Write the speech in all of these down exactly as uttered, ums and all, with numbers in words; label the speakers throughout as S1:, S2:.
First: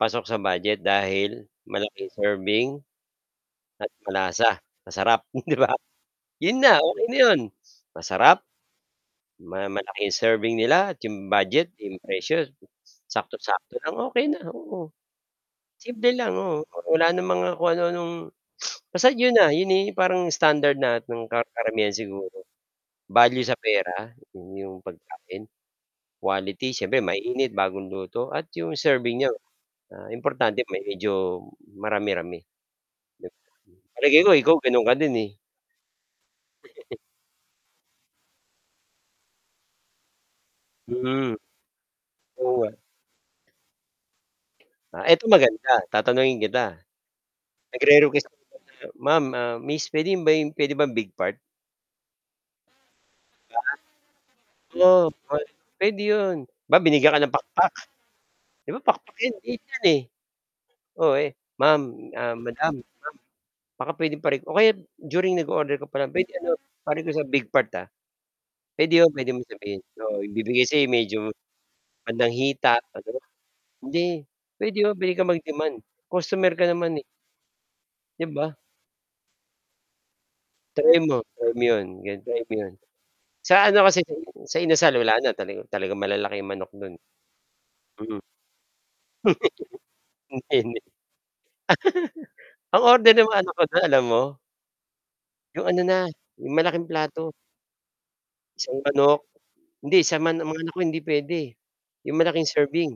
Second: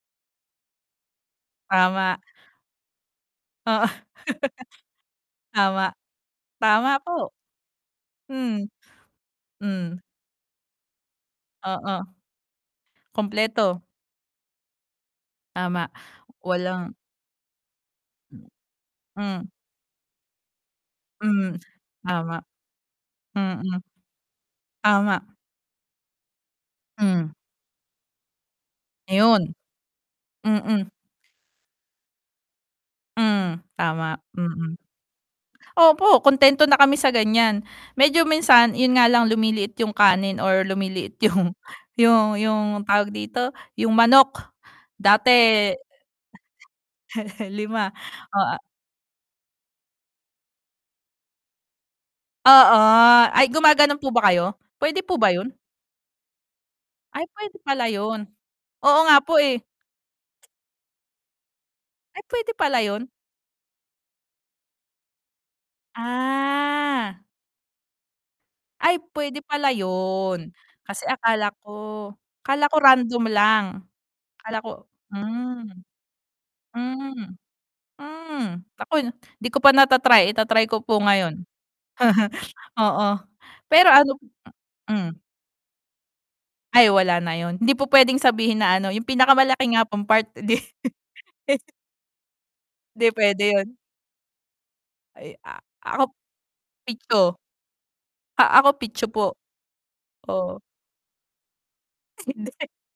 S1: Pasok sa budget dahil malaking
S2: Tama.
S1: serving
S2: Oo.
S1: at malasa, masarap 'di ba?
S2: Tama.
S1: 'Yun na,
S2: Tama
S1: okey na
S2: po.
S1: 'yun. Masarap,
S2: Hmm.
S1: ma
S2: Hmm.
S1: malaki 'yung serving nila at 'yung budget,
S2: Oo.
S1: 'yung presyo m saktong-sakto
S2: Kumpleto.
S1: lang, okey na, oo.
S2: Tama,
S1: Simple lang, oo,
S2: walang
S1: wala ng mga kung ano-anong basta 'yun
S2: Hmm.
S1: na, 'yun na 'yong parang standard lahat ng ka
S2: Hmm,
S1: karamihan
S2: tama.
S1: siguro. Value sa
S2: Mm.
S1: pera, 'yong yong
S2: Tama.
S1: pagkain, quality siyempre
S2: Hmm.
S1: mainit, bagong luto, at 'yong serving niya,
S2: Ayun.
S1: ah, importante may
S2: Mm.
S1: medyo marami-rami. Lek
S2: Hmm, tama,
S1: Palagay ko ikaw,
S2: mm.
S1: gano'n ka din, eh.
S2: Opo, kontento na kami sa ganiyan, medyo minsan, 'yun nga lang lumiliit 'yung kanin or lumiliit
S1: Hmm,
S2: 'yung 'yung
S1: oo, ah.
S2: 'yung tawag dito, 'yung manok
S1: Ah, eto maganda
S2: dati
S1: tatanungin kita.
S2: Lima,
S1: Nagre-request
S2: oh, a
S1: [unintelligible] "ma'am, ah, miss puwede ba 'yung pwede bang big part?"
S2: Oo. Ay,
S1: 'Di ba?
S2: gumaganon po ba kayo? Puwede
S1: Oo,
S2: po ba
S1: pwe
S2: 'yon?
S1: puwede 'yun. 'Di ba binigyan ka
S2: Ay
S1: ng
S2: puwede
S1: pakpak,
S2: pala 'yun.
S1: 'di ba,
S2: Oo
S1: pakpak
S2: nga
S1: 'yan,
S2: po, eh.
S1: liit 'yan, eh. Oh, eh, "ma'am,
S2: Ay
S1: ah,
S2: puwede
S1: madam,
S2: pala
S1: ma'am
S2: 'yun?
S1: baka pwedeng pare" o kaya during nag-o-order ko pa lang, "Puwede ano, pa-request
S2: Ah.
S1: sa big part, ah." Puwede
S2: Ay,
S1: 'yun, puwede
S2: puwede
S1: mo
S2: pala
S1: sabihin, oo,
S2: 'yon,
S1: ibibigay sa
S2: kasi
S1: medyo
S2: akala ko
S1: bandang
S2: akala ko
S1: hita.
S2: random
S1: [unintelligible]
S2: lang,
S1: Hindi,
S2: akala ko
S1: puwede 'yun, puwede kang
S2: hmm.
S1: mag-demand. Customer ka naman, eh.
S2: Hmm.
S1: 'Di ba?
S2: Hmm, naku, hindi ko pa nata-try, ita-try ko po
S1: Try mo,
S2: ngayon.
S1: try mo 'yon. Ganon, try mo 'yun
S2: Oo.
S1: Sa ano
S2: Pero
S1: kasi,
S2: ano p
S1: [unintelligible] sa Inasal wala
S2: hmm.
S1: na, tala talagang malalaki ang manok
S2: Ay
S1: do'n.
S2: wala na 'yun, hindi po puwedeng
S1: Mm.
S2: sabihin na ano, "'yung pinakamalaki nga pong part."
S1: Ang
S2: Di
S1: tindi. Ang
S2: 'Di
S1: order ng mga
S2: puwede
S1: anak ko
S2: 'yun.
S1: do'n, alam mo?
S2: Ay, a
S1: 'Yung ano na,
S2: ako
S1: 'yung malaking
S2: pecho.
S1: plato.
S2: Ah, ako
S1: Isang
S2: pecho
S1: manok.
S2: po,
S1: Hindi sa man
S2: oo.
S1: mga anak ko hindi puwede. 'Yung malaking
S2: Hindi.
S1: serving,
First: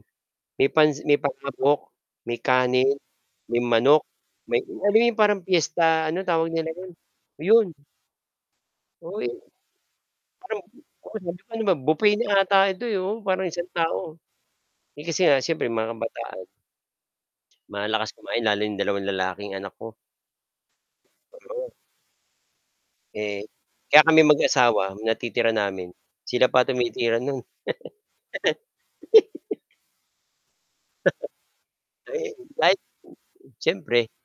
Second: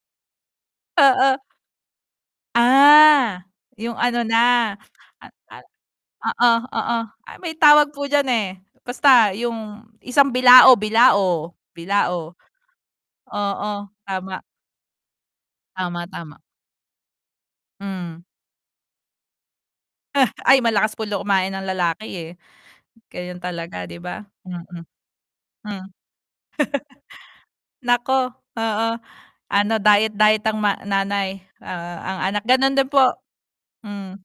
S1: may pans may
S2: Oo.
S1: palabok, may kanin,
S2: Ah,
S1: may
S2: 'yung
S1: manok,
S2: ano
S1: may
S2: na
S1: alam mo 'yung
S2: a
S1: parang
S2: a
S1: fiesta, ano tawag
S2: Oo,
S1: nila do'n?
S2: oo. Ah, may
S1: 'Yon.
S2: tawag po diyan, eh,
S1: Oo
S2: basta
S1: 'yun.
S2: 'yung isang
S1: Parang
S2: bilao
S1: [unintelligible]
S2: bilao.
S1: ano ba buffet
S2: Bilao.
S1: na ata ito, eh, oh, parang
S2: Oo,
S1: isang tao.
S2: tama.
S1: Eh, kasi nga, siyempre, mga
S2: Tama, tama.
S1: kabataan. Malalakas
S2: Hmm.
S1: kumain, lalo 'yung dalawang lalaking anak ko.
S2: Ay malakas po daw kumain ng
S1: dalawa
S2: lalaki, eh. Gayon
S1: Eh,
S2: talaga, 'di
S1: ka kami
S2: ba? Mm. Hmm.
S1: mag-asawa, natitira namin, sila pa tumitira no'n.
S2: Naku, oo. Ano diet diet ang ma nanay, oo, ang
S1: Eh,
S2: anak gano'n
S1: kahit
S2: din po.
S1: siyempre.
S2: Hmm.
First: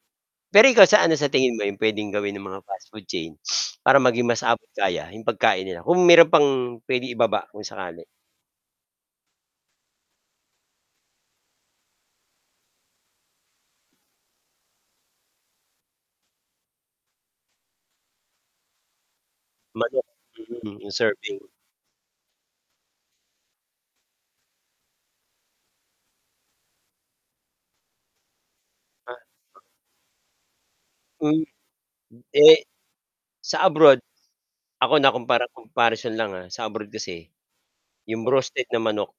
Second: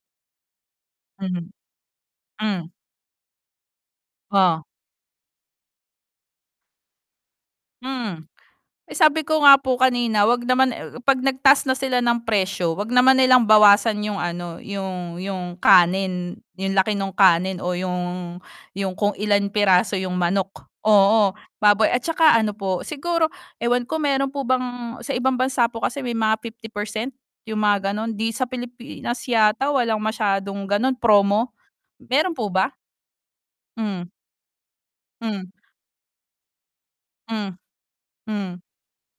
S1: Pero ikaw sa ano sa
S2: Mm.
S1: tingin mo 'yung puwedeng gawin ng mga
S2: Hmm.
S1: fastfood chain para maging mas
S2: Oh.
S1: abot kaya 'yung pagkain nila? Kung meron pang puwedeng ibaba kung sakali.
S2: Hmm, eh, sabi ko nga po kanina, 'wag naman, eh oh, 'pag nagtaas na sila ng presyo, 'wag naman nilang bawasan 'yung ano, 'yung 'yung kanin, 'yung laki nung kanin o yung yung kung ilang piraso
S1: Mada
S2: 'yung manok.
S1: mhm, 'yung
S2: Oo,
S1: serving.
S2: baboy at tsaka ano po siguro ewan ko meron po bang sa ibang bansa po kasi may mga fifty percent 'yung mga gano'n. Di sa Pilipinas
S1: Ah.
S2: yata walang masyadong gano'n,
S1: Hmm
S2: promo, meron po
S1: eh,
S2: ba?
S1: sa abroad
S2: Hmm.
S1: ako nakumpara
S2: Hmm.
S1: comparison lang, ah, sa abroad kasi
S2: Hmm,
S1: 'yung
S2: Hmm.
S1: roasted na manok